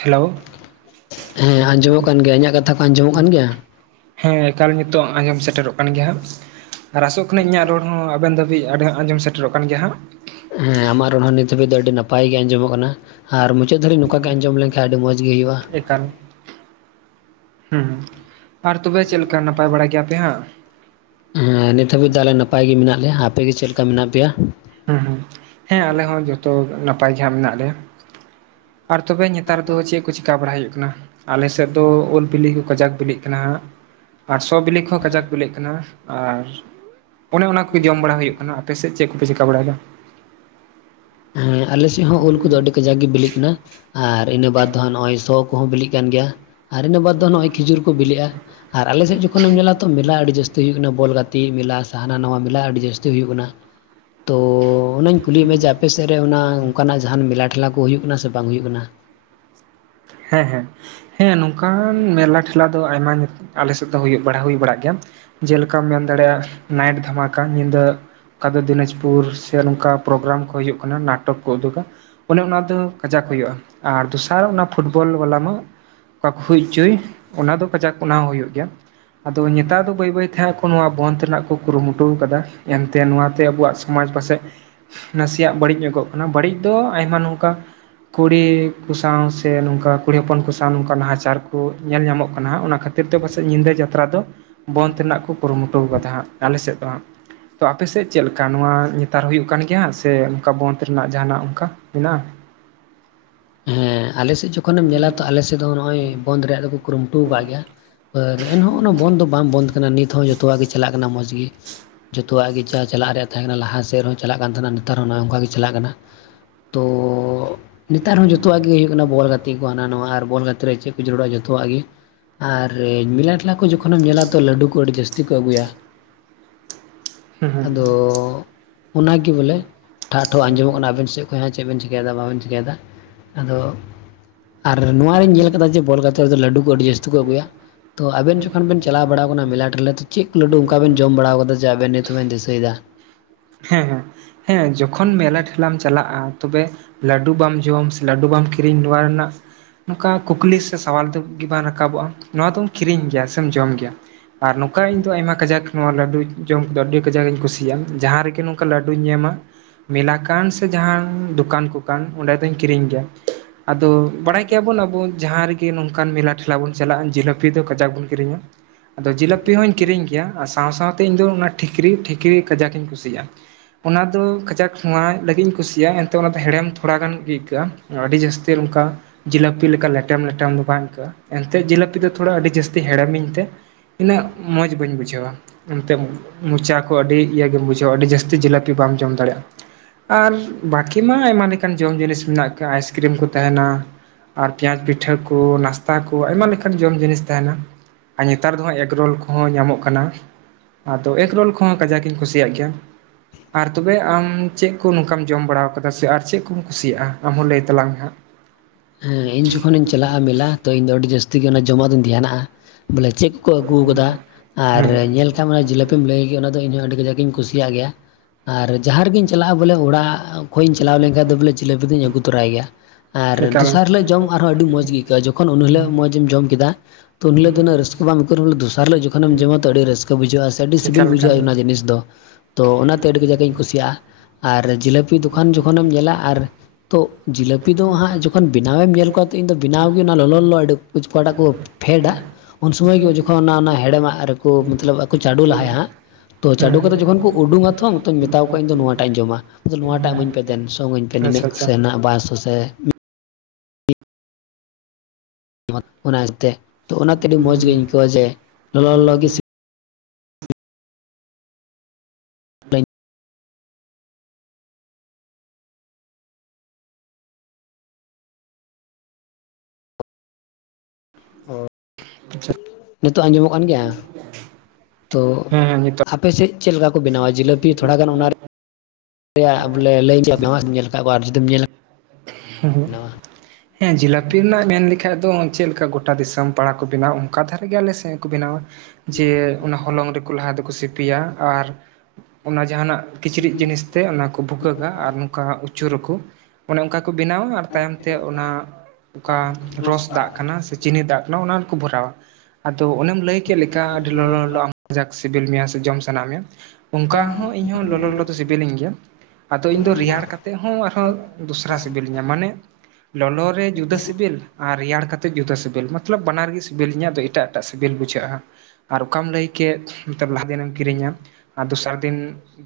Hello ᱦᱮᱸ ᱟᱸᱡᱚᱢᱚᱜ [inaudible] ᱠᱟᱱ ᱜᱮᱭᱟ ᱤᱧᱟᱹᱜ ᱠᱟᱛᱷᱟ ᱠᱚ ᱟᱸᱡᱚᱢᱚᱜ ᱠᱟᱱ ᱜᱮᱭᱟ? ᱦᱮᱸ ᱮᱠᱟᱞ ᱱᱤᱛᱚᱜ ᱟᱸᱡᱚᱢ ᱥᱮᱴᱮᱨᱚᱜ ᱠᱟᱱ ᱜᱮᱭᱟ ᱦᱟᱸᱜ᱾ ᱟᱨ ᱟᱥᱚᱜ ᱠᱟᱱᱟᱧ ᱤᱧᱟᱹᱜ ᱨᱚᱲ ᱦᱚᱸ ᱟᱵᱮᱱ ᱫᱷᱟᱹᱵᱤᱡ ᱟᱸᱡᱚᱢ ᱥᱮᱴᱮᱨᱚᱜ ᱠᱟᱱ ᱜᱮᱭᱟ ᱦᱟᱸᱜ᱾ ᱦᱮᱸ ᱟᱢᱟᱜ ᱨᱚᱲ ᱦᱚᱸ ᱱᱤᱛ ᱦᱟᱹᱵᱤᱡ ᱫᱚ ᱟᱹᱰᱤ ᱱᱟᱯᱟᱭ ᱜᱮ ᱟᱸᱡᱚᱢᱚᱜ ᱠᱟᱱᱟ᱾ ᱟᱨ ᱢᱩᱪᱟᱹᱫ ᱫᱷᱵᱤᱡ ᱱᱚᱝᱠᱟ ᱜᱮ ᱟᱸᱡᱚᱢ ᱞᱮᱱᱠᱟᱱᱡ ᱟᱹᱰᱤ ᱢᱚᱸᱡᱽ ᱜᱮ ᱦᱩᱭᱩᱜᱼᱟ᱾ ᱮᱠᱟᱞ ᱦᱩᱸ ᱟᱨ ᱛᱚᱵᱮ ᱪᱮᱫ ᱞᱮᱠᱟ ᱱᱟᱯᱟᱭ ᱵᱟᱲᱟᱭ ᱜᱮᱭᱟᱯᱮ ᱦᱟᱸᱜ? ᱦᱮᱸ ᱱᱤᱛ ᱦᱟᱹᱵᱤᱡ ᱫᱚ ᱟᱞᱮ ᱱᱟᱯᱟᱭ ᱜᱮ ᱢᱮᱱᱟᱜ ᱞᱮᱭᱟ, ᱟᱯᱮ ᱜᱮ ᱪᱮᱫ ᱞᱮᱠᱟ ᱢᱮᱱᱟᱜ ᱯᱮᱭᱟ? ᱦᱮᱸ ᱦᱮᱸ ᱦᱮᱸ ᱟᱞᱮ ᱦᱚᱸ ᱡᱚᱛᱚ ᱱᱟᱯᱟᱭ ᱜᱮᱦᱟᱸ ᱢᱮᱱᱟᱜ ᱞᱮᱭᱟ᱾ ᱟᱨ ᱛᱚᱵᱮ ᱱᱮᱛᱟᱨ ᱫᱚ ᱪᱮᱫ ᱠᱚ ᱪᱮᱠᱟ ᱵᱟᱲᱟ ᱦᱩᱭᱩᱜ ᱠᱟᱱᱟ? ᱟᱞᱮᱥᱮᱫ ᱫᱚ ᱩᱞ ᱵᱤᱞᱤ ᱠᱚ ᱠᱟᱡᱟᱠ ᱵᱤᱞᱤᱜ ᱠᱟᱱᱟ᱾ ᱟᱨ ᱥᱚ ᱵᱤᱞᱤ ᱠᱚᱦᱚᱸ ᱠᱟᱡᱟᱠ ᱵᱤᱞᱤᱜ ᱠᱟᱱᱟ᱾ ᱟᱨ ᱚᱱᱮ ᱚᱱᱟ ᱠᱚ ᱡᱚᱢ ᱵᱟᱲᱟ ᱦᱩᱭᱩᱜ ᱠᱟᱱᱟ ᱟᱯᱮ ᱥᱮᱫ ᱪᱮᱫ ᱠᱚᱯᱮ ᱪᱤᱠᱟᱹ ᱵᱟᱲᱟᱭᱮᱫᱟ? ᱦᱮᱸ ᱟᱞᱮᱥᱮᱫ ᱦᱚᱸ ᱩᱞ ᱠᱚᱫᱚ ᱟᱹᱰᱤ ᱠᱟᱡᱟᱠ ᱜᱮ ᱵᱤᱞᱤᱜ ᱠᱟᱱᱟ᱾ ᱟᱨ ᱤᱱᱟᱹ ᱵᱟᱫᱽ ᱫᱚ ᱦᱟᱜ ᱱᱚᱜᱼᱚᱭ ᱥᱚ ᱠᱚᱦᱚᱸ ᱵᱤᱞᱤᱜ ᱠᱟᱱ ᱜᱮᱭᱟ᱾ ᱟᱨ ᱤᱱᱟᱹ ᱵᱟᱫᱽ ᱫᱚ ᱱᱚᱜᱼᱚᱭ ᱠᱷᱤᱡᱩᱨ ᱠᱚ ᱵᱤᱞᱤᱜᱼᱟ᱾ ᱟᱨ ᱟᱞᱮ ᱥᱮᱫ ᱡᱚᱠᱷᱚᱱᱮᱢ ᱧᱮᱞᱟ ᱛᱚ ᱢᱮᱞᱟ ᱟᱹᱰᱤ ᱡᱟᱹᱥᱛᱤ ᱦᱩᱭᱩᱜ ᱠᱟᱱᱟ, ᱵᱚᱞ ᱜᱟᱛᱮᱜ ᱢᱮᱞᱟ ᱥᱮ ᱦᱟᱱᱟ ᱱᱟᱣᱟ ᱢᱮᱞᱟ ᱟᱹᱰᱤ ᱡᱟᱹᱥᱛᱤ ᱦᱩᱭᱩᱜ ᱠᱟᱱᱟ᱾ ᱛᱚ ᱚᱱᱟᱧ ᱠᱩᱞᱤᱭᱮᱫ ᱢᱮ ᱡᱮ ᱟᱯᱮ ᱥᱮᱫ ᱨᱮ ᱚᱱᱟ ᱚᱱᱠᱟᱱᱟᱜ ᱡᱟᱦᱟᱱ ᱢᱮᱞᱟ ᱴᱷᱮᱞᱟ ᱠᱚ ᱦᱩᱭᱩᱜ ᱠᱟᱱᱟ ᱥᱮ ᱵᱟᱝ ᱦᱩᱭᱩᱜ ᱠᱟᱱᱟ? ᱦᱮᱸ ᱦᱮᱸ ᱦᱮᱸ ᱱᱚᱝᱠᱟᱱ ᱢᱮᱞᱟ ᱴᱷᱮᱞᱟ ᱫᱚ ᱟᱭᱢᱟ ᱟᱞᱮ ᱥᱮᱫ ᱫᱚ ᱦᱩᱭᱩᱜ ᱵᱟᱲᱟ ᱦᱩᱭ ᱵᱟᱲᱟᱜ ᱜᱮᱭᱟ᱾ ᱡᱮᱞᱮᱠᱟᱢ ᱢᱮᱱ ᱫᱟᱲᱮᱭᱟᱜᱼᱟ ᱱᱟᱭᱤᱴ ᱫᱷᱟᱢᱟᱠᱟ ᱧᱤᱫᱟᱹ᱾ ᱚᱠᱟ ᱫᱚ ᱫᱤᱱᱟᱡᱽᱯᱩᱨ ᱥᱮ ᱱᱚᱝᱠᱟ ᱯᱳᱨᱳᱜᱮᱨᱟᱢ ᱠᱷᱟᱱ ᱠᱚ ᱦᱩᱭᱩᱜ ᱠᱟᱱᱟ ᱱᱟᱴᱚᱠ ᱠᱚ ᱩᱫᱩᱜᱟ᱾ ᱚᱱᱮ ᱚᱱᱟ ᱫᱚ ᱠᱟᱡᱟᱠ ᱦᱩᱭᱩᱜᱼᱟ ᱟᱨ ᱫᱚᱥᱟᱨ ᱚᱱᱟ ᱯᱷᱩᱴᱵᱚᱞ ᱵᱟᱞᱟ ᱢᱟ, ᱚᱠᱟ ᱠᱚ ᱦᱩᱭ ᱚᱪᱚᱭ᱾ ᱚᱱᱟ ᱫᱚ ᱠᱟᱡᱟᱠ ᱚᱱᱟ ᱦᱚᱸ ᱦᱩᱭᱩᱜ ᱜᱮᱭᱟ᱾ ᱟᱫᱚ ᱱᱮᱛᱟᱨ ᱫᱚ ᱵᱟᱹᱭ ᱵᱟᱹᱭ ᱛᱟᱦᱮᱸᱜ ᱟᱠᱚ ᱱᱚᱣᱟ ᱵᱚᱱᱫᱷ ᱨᱮᱱᱟᱜ ᱠᱚ ᱠᱩᱨᱩᱢᱩᱴᱩ ᱟᱠᱟᱫᱟ ᱮᱱᱛᱮ ᱱᱚᱣᱟᱛᱮ ᱟᱵᱩᱣᱟᱜ ᱥᱚᱢᱟᱡ ᱯᱟᱥᱮᱡ ᱱᱟᱥᱮᱭᱟᱜ ᱵᱟᱹᱲᱤᱡ ᱧᱚᱜᱚᱜ ᱠᱟᱱᱟ ᱵᱟᱹᱲᱤᱡ ᱫᱚ ᱟᱭᱢᱟ ᱱᱚᱝᱠᱟ ᱠᱩᱲᱤ ᱠᱚ ᱥᱟᱶ᱾ ᱥᱛ ᱱᱚᱝᱠᱟ ᱠᱩᱲᱤ ᱦᱚᱯᱚᱱ ᱠᱚ ᱥᱟᱶ ᱱᱚᱝᱠᱟ ᱱᱟᱦᱟᱪᱟᱨ ᱠᱚ ᱧᱮᱞ ᱧᱟᱢᱚᱜ ᱠᱟᱱᱟ ᱚᱱᱟ ᱠᱷᱟᱼᱼ ᱛᱤᱨᱛᱚ ᱯᱟᱥᱮᱡ ᱧᱤᱫᱟᱹ ᱡᱟᱛᱨᱟ ᱫᱚ ᱵᱚᱱᱫᱷ ᱨᱮᱱᱟᱜ ᱠᱚ ᱠᱩᱨᱩᱢᱩᱴᱩ ᱠᱟᱫᱟ ᱦᱟᱸᱜ ᱟᱞᱮ ᱥᱮᱫ ᱫᱚᱦᱟᱸᱜ᱾ ᱛᱚ ᱟᱯᱮᱥᱮᱫ ᱪᱮᱫ ᱞᱮᱠᱟ ᱱᱚᱣᱟ ᱱᱮᱛᱟᱨ ᱦᱩᱭᱩᱜ ᱠᱟᱱ ᱜᱮᱭᱟ ᱥᱮ ᱚᱱᱠᱟ ᱵᱚᱱᱫᱷ ᱨᱮᱱᱟᱜ ᱡᱟᱦᱱᱟᱜ ᱚᱱᱠᱟ᱾ ᱦᱮᱱᱟᱜᱻᱟ ᱦᱮᱸ ᱟᱞᱮᱥᱮᱫ ᱡᱚᱠᱷᱚᱱᱮᱢ ᱧᱮᱞᱟ ᱛᱚ ᱟᱞᱮᱥᱮᱫ ᱫᱚ ᱱᱚᱜᱚᱭ ᱵᱚᱱᱫᱷ ᱨᱮᱭᱟᱜ ᱫᱚ ᱠᱩᱨᱩᱢᱴᱩ ᱟᱠᱟᱫ ᱜᱮᱭᱟ᱾ ᱮᱱᱦᱚᱸ ᱚᱱᱟ ᱵᱚᱱᱫᱷ ᱫᱚ ᱵᱟᱝ ᱵᱚᱱᱫᱷ ᱠᱟᱱᱟ ᱱᱤᱛ ᱦᱚᱸ ᱡᱚᱛᱚᱣᱟᱜ ᱜᱮ ᱪᱟᱞᱟᱜ ᱠᱟᱱᱟ ᱢᱚᱸᱡᱽ ᱜᱮ᱾ ᱡᱚᱛᱚᱣᱟᱜ ᱜᱮ ᱡᱟ ᱪᱟᱞᱟᱜ ᱨᱮᱭᱟᱜ ᱛᱟᱸᱦᱮ ᱠᱟᱱᱟ ᱞᱟᱦᱟ ᱥᱮᱫ ᱨᱮᱸᱦᱚ ᱪᱟᱞᱟᱜ ᱠᱟᱱ ᱛᱟᱦᱮᱱᱟ ᱱᱮᱛᱟᱨ ᱦᱚᱸ ᱱᱚᱭ ᱚᱱᱠᱟᱜᱮ ᱪᱟᱞᱟᱜ ᱠᱟᱱᱟ᱾ ᱛᱳ ᱱᱮᱛᱟᱨ ᱦᱚᱸ ᱡᱷᱚᱛᱚᱣᱟᱜ ᱜᱮ ᱦᱩᱭᱩᱜ ᱠᱟᱱᱟ ᱵᱚᱞ ᱜᱟᱛᱮ ᱠᱚ ᱦᱟᱱᱟ ᱱᱚᱣᱟ ᱟᱨ ᱵᱚᱞ ᱜᱟᱛᱮᱜ ᱨᱮ ᱪᱮᱫ ᱠᱚ ᱡᱟᱹᱨᱩᱲᱟᱼᱟ ᱡᱚᱛᱚᱣᱟᱜ ᱜᱮ᱾ ᱟᱨ ᱢᱮᱞᱟ ᱴᱷᱮᱞᱟ ᱠᱚ ᱡᱚᱠᱷᱚᱱᱮᱢ ᱧᱮᱞᱟ ᱛᱚ ᱞᱟᱹᱰᱩ ᱠᱚ ᱟᱹᱰᱤ ᱡᱟᱹᱥᱛᱤ ᱠᱚ ᱟᱹᱜᱩᱭᱟ᱾ ᱦᱩᱸ ᱦᱩᱸ ᱟᱫᱚ ᱚᱱᱟᱜᱮ ᱵᱚᱞᱮ ᱴᱟᱜ ᱴᱚᱜ ᱟᱸᱡᱚᱢᱚᱜ ᱠᱟᱱᱟ ᱟᱵᱮᱱ ᱥᱮᱡ᱾ ᱦᱮᱸ ᱵᱮᱱ ᱪᱮᱠᱟᱹᱭᱟ ᱵᱟᱵᱮᱱ ᱪᱤᱠᱟᱹᱭᱮᱫᱟ᱾ ᱟᱫᱚ ᱟᱨ ᱱᱚᱣᱟᱨᱤᱧ ᱧᱮᱞ ᱠᱟᱫᱟ ᱡᱮ ᱵᱚᱞ ᱜᱟᱛᱮ ᱨᱮᱫᱚ ᱞᱟᱹᱰᱩ ᱠᱚ ᱟᱹᱰᱤ ᱡᱟᱹᱥᱛᱤ ᱠᱚ ᱟᱹᱜᱩᱭᱟ᱾ ᱛᱚ ᱟᱵᱮᱱ ᱡᱚᱠᱷᱚᱱ ᱵᱮᱱ ᱪᱟᱞᱟᱣ ᱵᱟᱲᱟ ᱟᱠᱟᱱᱟ ᱢᱮᱞᱟ ᱴᱷᱮᱞᱟ ᱨᱮ ᱛᱚ ᱪᱮᱫ ᱞᱟᱹᱰᱩ ᱚᱱᱠᱟ ᱵᱮᱱ ᱡᱚᱢ ᱵᱟᱲᱟ ᱟᱠᱟᱫᱟ ᱡᱮ ᱟᱵᱮᱱ ᱱᱤᱛ ᱦᱚᱸᱵᱮᱱ ᱫᱤᱥᱟᱹᱭᱮᱫᱟ᱾ ᱦᱮᱸ ᱦᱮᱸ ᱦᱮᱸ ᱡᱚᱠᱷᱚᱱ ᱢᱮᱞᱟ ᱴᱷᱮᱞᱟᱢ ᱪᱟᱞᱟᱜᱼᱟ ᱛᱚᱵᱮ᱾ ᱞᱟᱹᱰᱩ ᱵᱟᱢ ᱡᱚᱢ ᱥᱮ ᱞᱟᱹᱰᱩ ᱵᱟᱢ ᱠᱤᱨᱤᱧ ᱱᱚᱣᱟ ᱨᱮᱱᱟᱜ᱾ ᱱᱚᱝᱠᱟ ᱠᱩᱠᱞᱤ ᱥᱮ ᱥᱟᱣᱟᱞ ᱫᱚ ᱜᱮ ᱵᱟᱝ ᱨᱟᱠᱟᱵᱚᱜᱼᱟ ᱱᱚᱣᱟ ᱫᱚᱢ ᱠᱤᱨᱤᱧ ᱜᱮᱭᱟ ᱥᱮᱢ ᱡᱚᱢ ᱜᱮᱭᱟ᱾ ᱟᱨ ᱱᱚᱝᱠᱟ ᱤᱧ ᱫᱚ ᱟᱭᱢᱟ ᱠᱟᱡᱟᱠ ᱱᱚᱣᱟ ᱞᱟᱹᱰᱩ ᱡᱚᱢ᱾ ᱫᱚ ᱟᱹᱰᱤ ᱠᱟᱡᱟᱠ ᱤᱧ ᱠᱩᱥᱤᱭᱟᱜᱼᱟ ᱡᱟᱦᱟᱸ ᱨᱮᱜᱮ ᱱᱚᱝᱠᱟ ᱞᱟᱹᱰᱩᱧ ᱧᱟᱢᱟ᱾ ᱢᱮᱞᱟ ᱠᱟᱱ ᱥᱮ ᱡᱟᱸᱦᱟ ᱫᱚᱠᱟᱱ ᱠᱚ ᱠᱟᱱ ᱚᱸᱰᱮ ᱫᱚᱧ ᱠᱤᱨᱤᱧ ᱜᱮᱭᱟ ᱟᱫᱚ᱾ ᱠᱮᱭᱟᱵᱚᱱ ᱟᱵᱚ ᱡᱟᱦᱟᱸ ᱨᱮᱜᱮ ᱱᱚᱝᱠᱟᱱ ᱢᱮᱞᱟ ᱴᱮᱞᱟ ᱵᱚᱱ ᱪᱟᱞᱟᱜᱼᱟ ᱡᱷᱤᱞᱟᱹᱯᱤ ᱫᱚ ᱠᱟᱡᱟᱠ ᱵᱚᱱ ᱠᱤᱨᱤᱧᱟ᱾ ᱟᱫᱚ ᱡᱤᱞᱟᱹᱯᱤ ᱦᱚᱸᱧ ᱠᱤᱨᱤᱧ ᱜᱮᱭᱟ᱾ ᱥᱟᱶ ᱥᱟᱶᱛᱮ ᱤᱧ ᱫᱚ ᱚᱱᱟ ᱴᱷᱤᱠᱨᱤ ᱴᱷᱠᱨᱤ ᱠᱟᱡᱟᱠ ᱤᱧ ᱠᱩᱥᱤᱭᱟᱜᱼᱟ᱾ ᱚᱱᱟ ᱫᱚ ᱠᱟᱡᱟᱠ ᱱᱚᱣᱟ ᱞᱟᱹᱜᱤᱫ ᱤᱧ ᱠᱩᱥᱤᱭᱼᱟ ᱮᱱᱛᱮ ᱚᱱᱟ ᱫᱚ ᱦᱮᱲᱮᱢ᱾ ᱛᱷᱚᱲᱟ ᱜᱟᱱ ᱜᱮ ᱟᱹᱭᱠᱟᱹᱜᱼᱟ ᱟᱹᱰᱤ ᱡᱟᱹᱥᱛᱤ ᱚᱱᱠᱟ᱾ ᱡᱤᱞᱟ. ᱯᱤ ᱞᱮᱠᱟ ᱞᱮᱴᱢ ᱞᱮᱴᱢ ᱫᱚ ᱵᱟᱝ ᱛᱚ ᱮᱱᱛᱮᱜ ᱡᱤᱞᱟ. ᱯᱤ ᱫᱚ ᱛᱷᱚᱲᱟ ᱟᱹᱰᱤ ᱡᱟᱹᱥᱼᱼ ᱛᱤ ᱦᱮᱲᱮᱢᱤᱧ ᱛᱮ ᱩᱱᱟᱹᱜ ᱢᱚᱡᱽ ᱵᱟᱹᱧ ᱵᱩᱡᱷᱟᱹᱣᱟ ᱮᱱᱛᱮ᱾ ᱢᱚᱪᱟ ᱠᱚ ᱟᱹᱰᱤ ᱤᱭᱟᱹᱟᱹᱜᱮᱢ ᱵᱩᱡᱷᱟᱹᱣᱟ ᱟᱹᱰᱤ ᱡᱟᱹᱥᱛᱤ ᱡᱤᱞᱟᱹᱯᱤ ᱵᱟᱢ ᱡᱚᱢ ᱫᱟᱲᱮᱭᱟᱜᱼᱟ᱾ ᱟᱨ ᱵᱟᱹᱠᱤ ᱢᱟ ᱟᱭᱢᱟ ᱞᱮᱠᱟᱱ ᱡᱚᱢ ᱡᱤᱱᱤᱥ ᱢᱮᱱᱟᱜ ᱟᱠᱟᱫ ᱟᱭᱤᱥᱠᱨᱤᱢ ᱠᱚ ᱛᱟᱦᱮᱱᱟ᱾ ᱟᱨ ᱯᱮᱸᱭᱟᱡᱽ ᱯᱤᱴᱷᱟᱹ ᱠᱚ ᱱᱟᱥᱛᱟ ᱠᱚ ᱟᱭᱢᱟ ᱞᱮᱠᱟᱱ ᱡᱚᱢ ᱡᱤᱱᱤᱥ ᱛᱟᱦᱮᱱᱟ᱾ ᱟᱨ ᱱᱮᱛᱟᱨ ᱫᱚ ᱦᱟᱸᱜ ᱮᱜᱽᱨᱳᱞ ᱠᱚᱦᱚᱸ ᱧᱟᱢᱚᱜ ᱠᱟᱱᱟ ᱟᱫᱚ ᱮᱜᱽᱨᱳᱞ ᱠᱚᱦᱚᱸ ᱠᱟᱡᱟᱠ ᱤᱧ ᱠᱩᱥᱤᱭᱟᱜ ᱜᱮᱭᱟ᱾ ᱟᱨ ᱛᱚᱵᱮ ᱟᱢ ᱪᱮᱫ ᱠᱚ ᱱᱚᱝᱠᱟᱢ ᱡᱚᱢ ᱵᱟᱲᱟ ᱠᱟᱫᱟ ᱥᱮ ᱟᱨ ᱪᱮᱫ ᱠᱚᱢ ᱠᱩᱥᱤᱭᱟᱜᱼᱟ ᱟᱢᱦᱚᱸ ᱞᱟᱹᱭ ᱛᱟᱞᱟᱝ ᱢᱮ ᱦᱟᱸᱜ᱾ ᱦᱮᱸ ᱤᱧ ᱡᱚᱠᱷᱚᱱᱤᱧ ᱪᱟᱞᱟᱜᱼᱟ ᱢᱮᱞᱟ ᱛᱚ ᱤᱧ ᱫᱚ ᱟᱹᱰᱤ ᱡᱟᱹᱥᱛᱤ ᱜᱮ ᱡᱚᱢᱟᱜ ᱫᱚᱧ ᱫᱷᱮᱱᱟᱜᱼᱟ᱾ ᱵᱚᱞᱮ ᱪᱮᱫ ᱠᱚ ᱠᱚ ᱟᱹᱜᱩᱣᱠᱟᱫᱟ ᱟᱨ ᱦᱩᱸ ᱧᱮᱞ ᱠᱷᱟᱢ ᱚᱱᱮ ᱡᱤᱞᱟᱹᱯᱤ ᱞᱟᱹᱭ ᱜᱮ ᱚᱱᱟ ᱫᱚ ᱤᱧᱦᱚᱸ ᱟᱹᱰᱤᱼᱼ ᱠᱟᱡᱟᱠ ᱤᱧ ᱠᱩᱥᱤᱭᱟ ᱜᱮᱭᱟ ᱟᱨ ᱡᱟᱸᱦᱟ ᱨᱮᱜᱤᱧ ᱪᱟᱞᱟᱜᱼᱟ ᱵᱚᱞᱮ ᱚᱲᱟᱜ ᱠᱷᱚᱱ ᱤᱧ ᱪᱟᱞᱟᱣ ᱞᱮᱱᱠᱷᱟᱱᱡ ᱫᱚ ᱵᱚᱞᱮ᱾ ᱪᱤᱞᱟᱹᱯᱤ ᱫᱩᱧ ᱟᱹᱜᱩ ᱛᱚᱨᱟᱭ ᱜᱮᱭᱟ᱾ ᱟᱨ ᱮᱠᱟᱞ ᱫᱚᱥᱟᱨ ᱦᱤᱞᱳᱜ ᱡᱚᱢ ᱟᱨᱦᱚᱸ ᱟᱹᱰᱤ ᱢᱚᱸᱡᱽ ᱜᱮ ᱟᱹᱭᱠᱟᱹᱜᱼᱟ ᱡᱚᱠᱷᱚᱱ ᱩᱱ ᱦᱤᱞᱳᱜ ᱢᱚᱸᱡᱽ ᱮᱢ ᱡᱚᱢ ᱠᱮᱫᱟ᱾ ᱛᱚ ᱩᱱ ᱦᱤᱞᱳ ᱫᱚ ᱩᱱᱟ. ᱜ ᱨᱟᱹᱥᱠᱟᱹ ᱵᱟᱢ ᱟᱹᱭᱠᱟ. ᱣ ᱫᱚᱥᱟᱨ ᱦᱤᱞᱳᱜ ᱡᱚᱠᱷᱚᱱᱮᱢ ᱡᱚᱢᱟ ᱛᱚ ᱟᱹᱰᱤ ᱨᱟᱹᱥᱟᱹ ᱵᱩᱡᱷᱟ. ᱜᱼᱟ ᱥᱮ ᱼᱼ ᱟᱹᱰᱤ ᱮᱠᱟᱞ ᱥᱤᱵᱤᱞ ᱮᱠᱟᱞ ᱵᱩᱡᱷᱟᱹᱜᱼᱟ ᱩᱱᱟ ᱡᱤᱱᱤᱥ ᱫᱚ ᱛᱚ ᱚᱱᱟᱛᱮ ᱟᱹᱰᱤ ᱠᱟᱡᱟᱠ ᱤᱧ ᱠᱩᱥᱤᱭᱟᱜᱼᱟ᱾ ᱟᱨ ᱡᱷᱤᱞᱟᱹᱯᱤ ᱫᱚᱠᱟᱱ ᱡᱚᱠᱷᱚᱱᱮᱢ ᱧᱮᱞᱟ ᱟᱨ᱾ ᱛᱚ ᱡᱤᱞᱟᱹᱯᱤ ᱫᱚ ᱦᱟᱸᱜ ᱡᱚᱠᱷᱚᱱ ᱵᱮᱱᱟᱣᱮᱢ ᱧᱮᱞ ᱠᱚᱣᱟ ᱛᱚ ᱤᱧ ᱫᱚ ᱵᱮᱱᱟᱣ ᱜᱮ ᱚᱱᱟ ᱞᱚᱞᱚ ᱞᱚ ᱟᱹᱰᱤ ᱯᱩᱪᱯᱟᱰᱟ ᱠᱚ᱾ ᱯᱷᱮᱰᱟ ᱩᱱ ᱥᱚᱢᱚᱭ ᱜᱮ ᱡᱚᱠᱷᱚᱱ ᱚᱱᱟ ᱚᱱᱟ ᱦᱮᱲᱮᱢᱟᱜ ᱟᱨᱠᱚ ᱢᱚᱛᱞᱚᱵ ᱟᱠᱚᱼᱼ ᱪᱟᱰᱳ ᱞᱟᱦᱟᱭᱟ ᱦᱟᱸᱜ ᱛᱚ ᱪᱟᱰᱳ ᱠᱟᱛᱮᱫ ᱦᱩᱸ ᱡᱚᱠᱷᱚᱱ ᱠᱚ ᱩᱰᱩᱝ ᱟᱛ ᱛᱚᱧ ᱢᱮᱛᱣᱟ ᱠᱚᱣᱟ ᱤᱧ ᱫᱚ ᱱᱚᱣᱟᱴᱟᱜ ᱤᱧ ᱡᱚᱢᱟ᱾ ᱱᱚᱣᱟᱴᱟᱜ ᱤᱢᱟᱹᱧ ᱯᱮ ᱫᱮᱱ ᱥᱚᱝ ᱟᱹᱧ ᱯᱮ ᱱᱤᱱᱟᱹᱜ ᱟᱪᱪᱷᱟ ᱟᱪᱪᱷᱟ ᱥᱮ ᱩᱱᱟ. ᱜ ᱵᱟᱝᱥᱚ ᱥᱮ᱾ [inaudible] ᱚᱱᱟ ᱦᱤᱥᱟᱹᱵᱽ ᱛᱮ, ᱛᱚ ᱚᱱᱟᱛᱮᱧ ᱢᱚᱸᱡᱽ ᱜᱤᱧ ᱟᱹᱭᱠᱟᱹᱣᱟ ᱡᱮ, ᱞᱚᱞᱚ ᱜᱤ ᱥᱤ ᱥᱤᱵᱤᱞᱟᱹᱧ ᱚ ᱟᱪᱪᱷᱟ [inaudible] ᱱᱤᱛᱚᱜ ᱟᱸᱡᱚᱢᱚᱜ ᱠᱟᱱ ᱜᱮᱭᱟ? ᱛᱚ ᱦᱮᱸ ᱦᱮᱸ ᱱᱤᱛᱚᱜ ᱟᱯᱮ ᱥᱮᱡ ᱪᱮᱫ ᱞᱮᱠᱟ ᱠᱚ ᱵᱮᱱᱟᱣᱟ ᱡᱤᱞᱟᱹᱯᱤ ᱛᱷᱚᱲᱟ ᱜᱟᱱ ᱚᱱᱟ ᱨᱮ [unintelligible] ᱵᱚᱞᱮ ᱞᱟᱹᱭ [inaudible] ᱪᱮᱜᱠᱟ ᱠᱚ ᱵᱮᱱᱟᱣᱟ ᱡᱩᱫᱤᱢ ᱧᱮᱞ ᱠᱟᱜ ᱠᱚᱣᱟ ᱟᱨ ᱡᱩᱫᱤᱢ ᱧᱮᱞ ᱦᱩᱸ [inaudible] ᱦᱩᱸ ᱵᱮᱱᱟᱣᱟ? ᱦᱮᱸ ᱡᱤᱞᱟᱯᱤ ᱨᱮᱱᱟᱜ ᱢᱮᱱ ᱞᱮᱠᱷᱟᱡ ᱫᱚ ᱪᱮᱫ ᱞᱮᱠᱟ ᱜᱚᱴᱟ ᱫᱤᱥᱚᱢ ᱯᱟᱲᱟ ᱠᱚ ᱵᱮᱱᱟᱣ ᱚᱝᱠᱟ ᱫᱷᱟᱨᱟ ᱜᱮ ᱟᱞᱮ ᱥᱮᱫ ᱦᱚᱸᱠᱚ ᱵᱮᱱᱟᱣᱟ᱾ ᱡᱮ ᱚᱱᱟ ᱦᱚᱞᱚᱝ ᱨᱮᱠᱚ ᱞᱟᱦᱟ ᱫᱚᱠᱚ ᱥᱤᱯᱤᱭᱟ ᱟᱨ, ᱚᱱᱟ ᱡᱟᱦᱟᱸᱱᱟᱜ ᱠᱤᱪᱤᱨᱤᱡ ᱡᱤᱱᱤᱥ ᱛᱮ ᱚᱱᱟ ᱠᱚ ᱵᱷᱩᱜᱟᱹᱜᱟ ᱟᱨ ᱱᱚᱝᱠᱟ ᱩᱹᱪᱩᱨᱟᱠᱩ, ᱚᱱᱮ ᱚᱝᱠᱟ ᱠᱚ ᱵᱮᱱᱟᱣᱟ ᱟᱨ ᱛᱟᱭᱚᱢ ᱛᱮ ᱚᱱᱟ ᱚᱠᱟ ᱨᱚᱥ ᱫᱟᱜ ᱠᱟᱱᱟ ᱥᱮ ᱪᱤᱱᱤ ᱫᱟᱜ ᱠᱟᱱᱟ ᱚᱱᱟ ᱨᱮᱠᱚ ᱵᱷᱚᱨᱟᱣᱟ᱾ ᱟᱫᱚ ᱚᱱᱮᱢ ᱞᱟᱹᱭ ᱠᱮᱫ ᱞᱮᱠᱟ ᱟᱹᱰᱤ ᱞᱚᱞᱚ ᱟᱢ ᱠᱟᱡᱟᱠ ᱥᱤᱵᱤᱞ ᱢᱮᱭᱟ ᱥᱮ ᱡᱚᱢ ᱥᱟᱱᱟ ᱢᱮᱭᱟ, ᱚᱝᱠᱟ ᱦᱚᱸ ᱤᱧ ᱦᱚᱸ ᱞᱚᱞᱚ ᱞᱚᱞᱚ ᱫᱚ ᱥᱤᱵᱤᱞᱤᱧ ᱜᱮᱭᱟ, ᱟᱫᱚ ᱤᱧ ᱫᱚ ᱨᱮᱭᱟᱲ ᱠᱟᱼᱼ ᱛᱮ ᱦᱚᱸ ᱟᱨᱦᱚᱸ ᱫᱚᱥᱨᱟ ᱥᱤᱵᱤᱞᱤᱧᱟ ᱢᱟᱱᱮ ᱞᱚᱞᱚ ᱨᱮ ᱡᱩᱫᱟᱹ ᱥᱤᱵᱤᱞ ᱟᱨ ᱨᱮᱭᱟᱲ ᱠᱟᱛᱮᱫ ᱡᱩᱫᱟᱹ ᱥᱤᱵᱤᱞ ᱢᱟᱛᱞᱟᱵᱽ ᱵᱟᱱᱟᱨ ᱜᱮ ᱥᱤᱵᱤᱞᱤᱧᱟ ᱫᱚ ᱮᱴᱟᱜᱼᱼ ᱮᱴᱟᱜ ᱥᱤᱵᱤᱞ ᱵᱩᱡᱷᱟᱹᱜᱼᱟ, ᱟᱨ ᱚᱠᱟᱢ ᱞᱟᱹᱭ ᱠᱮᱫ ᱱᱮᱛᱟᱨ ᱞᱟᱦᱟ ᱫᱤᱱᱮᱢ ᱠᱤᱨᱤᱧᱟ ᱟᱨ ᱫᱚᱥᱟᱨ ᱫᱤᱱ